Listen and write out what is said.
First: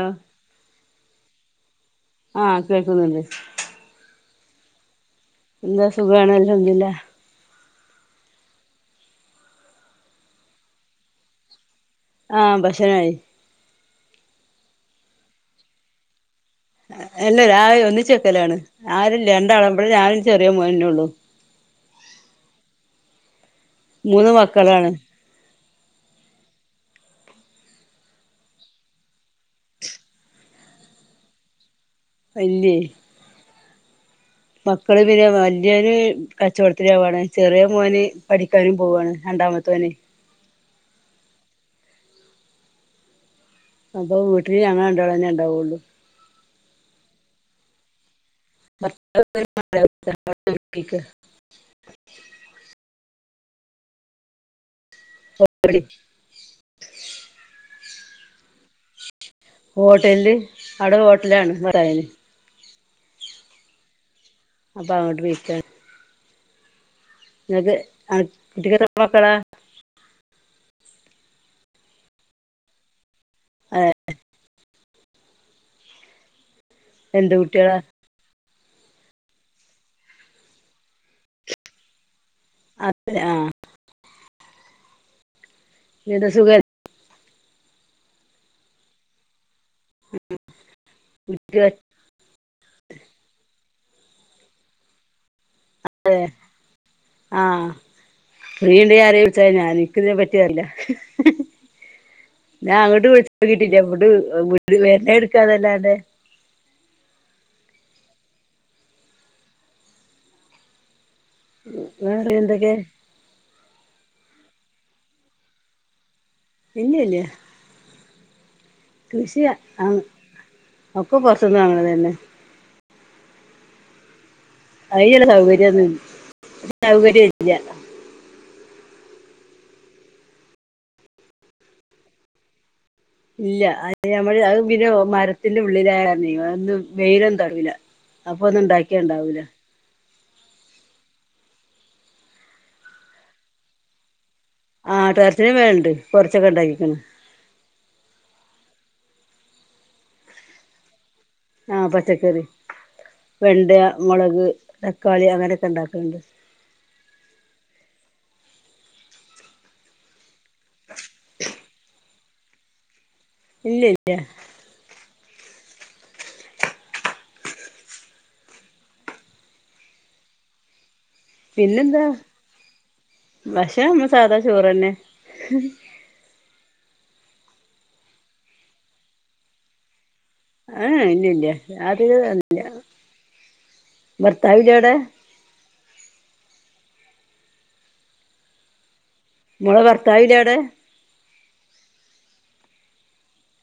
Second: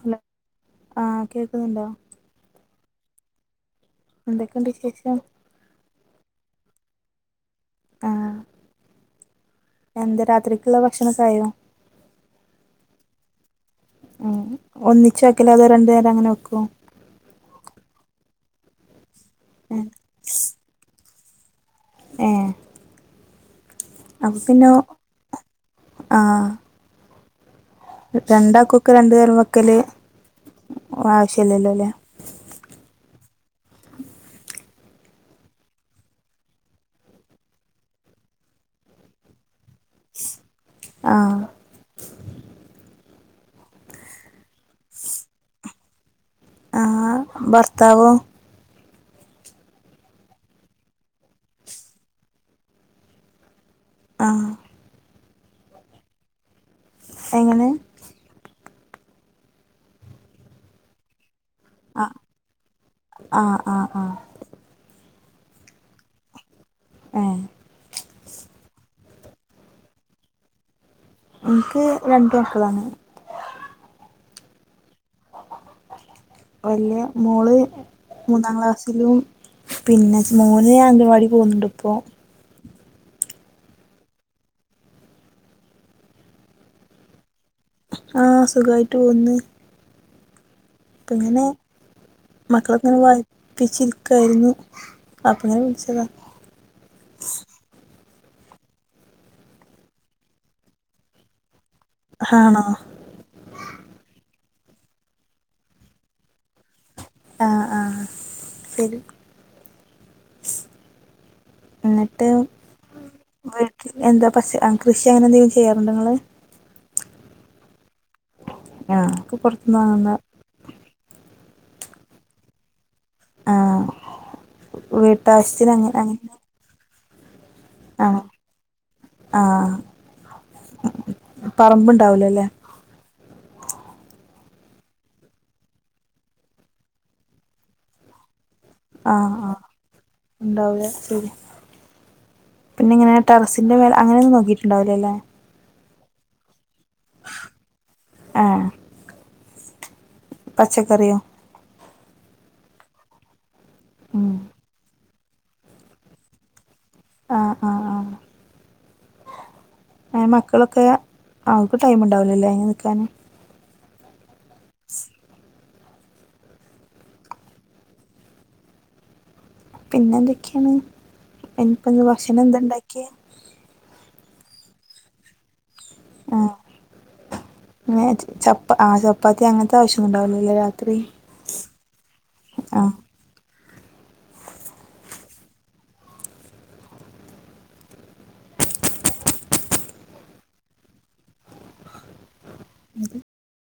Hello ആഹ് കേക്കുന്നുണ്ടോ ആഹ് കേൾക്കുന്നുണ്ട് എന്തൊക്കെയുണ്ട് വിശേഷം എന്താ സുഖണല്ലോ അൽഹംദുലില്ലാഹ് ആ എന്താ രാത്രിയ് ക്കുള്ള ഭക്ഷണമൊക്കെ ആയോ ആ ഭക്ഷണായി ആ ഒന്നിച്ച വെക്കൽ അതോ രണ്ടു നേരം അങ്ങനെ വെക്കോ ഇല്ല രാവിലെ ഒന്നിച്ചു വെക്കലാണ്. [unintelligible] രണ്ടാളുമ്പോഴും ഞാനും ചെറിയ മോനേ ഉള്ളൂ ഏഹ് മൂന്ന് അപ്പൊ പിന്നെ മക്കളാണ് ആഹ് രണ്ടാൾക്കൊക്കെ രണ്ട് നേരം വെക്കൽ ആവശ്യമില്ലല്ലോ അല്ലേ അല്ലേ മക്കൾ പിന്നെ വലിയൊരു കച്ചവടത്തിലാ പോണേ ചെറിയ മോൻ പഠിക്കാനും പോവുകയാണ് രണ്ടാമത്തെ ത്തവന് ആഹ് അപ്പൊ വീട്ടിൽ ഞങ്ങൾ രണ്ടാൾ തന്നെ ഉണ്ടാവൊള്ളൂ. ആ ഭർത്താവോ [unintelligible] ആഹ് [inaudible] എങ്ങനെ ഹോട്ടലിൽ അവിടെ ഹോട്ടൽ ആണ് ഇവടെയ്നി ആഹ് ആഹ് ആഹ് ആഹ് അപ്പൊ അങ്ങോട്ട് പോയ്ക്കാ ഏഹ് അത് ആ കുട്ടിക്ക് എത്താ എത്ര മക്കളാ എനിക്ക് രണ്ടു മക്കങ്ങളാണ് ഏഹ് വല്യയ രണ്ട് മോള് കുട്ടികളാ മു ഒന്നാം ക്ലാസ്സിലും പിന്നെ മോന് അംഗനവാടിയിൽ പോവുന്നുണ്ട് ഇപ്പോ അതേ ആഹ് ഇത് സുഖ ആ സുഖമായിട്ട് പോവുന്ന് ഇപ്പെ ഇങ്ങനെ മക്കളെക്കെ ഇങ്ങനെ വായിപ്പിച്ചിരിക്കായിരുന്നു അ [inaudible] ആഹ് ഫ്രീ ഇണ്ടെങ്കി ആരെങ്കിലും വിളിച്ചാൽ മതി എൻക്ക് ഇതേ പറ്റിയറില്ല ആണോ ഞാൻ അങ്ങോട്ട് വിളിച്ചിട്ട് കിട്ടില്ല ഇവിടെ വി [inaudible] എടുക്കേന്നല്ലാതെ ആഹ ആ തലിക് മ് എന്തൊകെ വീ എന്താ പഷ കൃഷി അങ്ങനെ എന്തെങ്കിലും ചെയ്യാറുണ്ടോ ഇങ്ങള് ഇല്ല്യല്ല്യാ ആ ഒക്കെ കൃഷിയ പുറത്തുനിന്ന് ആണ് വാങ്ങുന്ന ഒക്ക പൊർ ത്ത്ന്നാ അതന്നെ ആഹ അയ്യൊരു സൗകര്യന്നും സൗക വര്ല്ല്യ ആഹ് ആഹ് പറമ്പ് ഇണ്ടാവ്ലല്ലേ ഇല്ല അത് നമ്മള് അ പിന്നെ മരത്തിന്റെ ഉള്ളിലായകാര്ണെ വേറൊന്നും വെയ്ലൊന്നും തടവിലാ അപ് പ്പൊന്നും ഉണ്ടാക്കിയ ആ ഉണ്ടാവൂല ആ ഉണ്ടാവൂല ശരിയ പിനിങ്ങനെ ട്ടറസിന്റെ മേലെ അങ്ങനൊന്നും കൊഴ ആ ട്ടറസിന്റെ മേല്ണ്ട് കൊർച്ചൊക്കെ ഇണ്ടാകീക്ക്‌ണ് ആ പച്ചക്കറിയോ ആഹ് പച്ചക്കറി വെണ്ടയാ ഉം മൊളക് തക് ക്കാളി അങ്ങനെക്കെ ഇണ്ടാക്ണ്ട് ആഹ് ആഹ് ആ ഏ മക്കളൊക്കെ അവക്ക് ടൈം ഇണ്ടാവു ല്ലെ അയ്നിക്കാന് ഇല്ല്യ ഇല്ല്യാ പിന്നെന്തൊക്ക്യേണ് എനിപ്പന്ന് പിന്നെന്താ ഭക്ഷണം എന്താ ഇണ്ടാക്ക്യേ സാതാചോറന്നെ ആഹ്‌ നിങ്ങളെത ചപ്പാ ആ ചപ്പാത്തി അങ്ങൻത്തെ ആവശ് ഏഹ് ഇല്ല ഇല്ല്യ അത് [unintelligible] ആ ഭർത്താവില്ലെ അവ്ടെ മോളെ ഭർത്താവില്ലേ അടെ അത്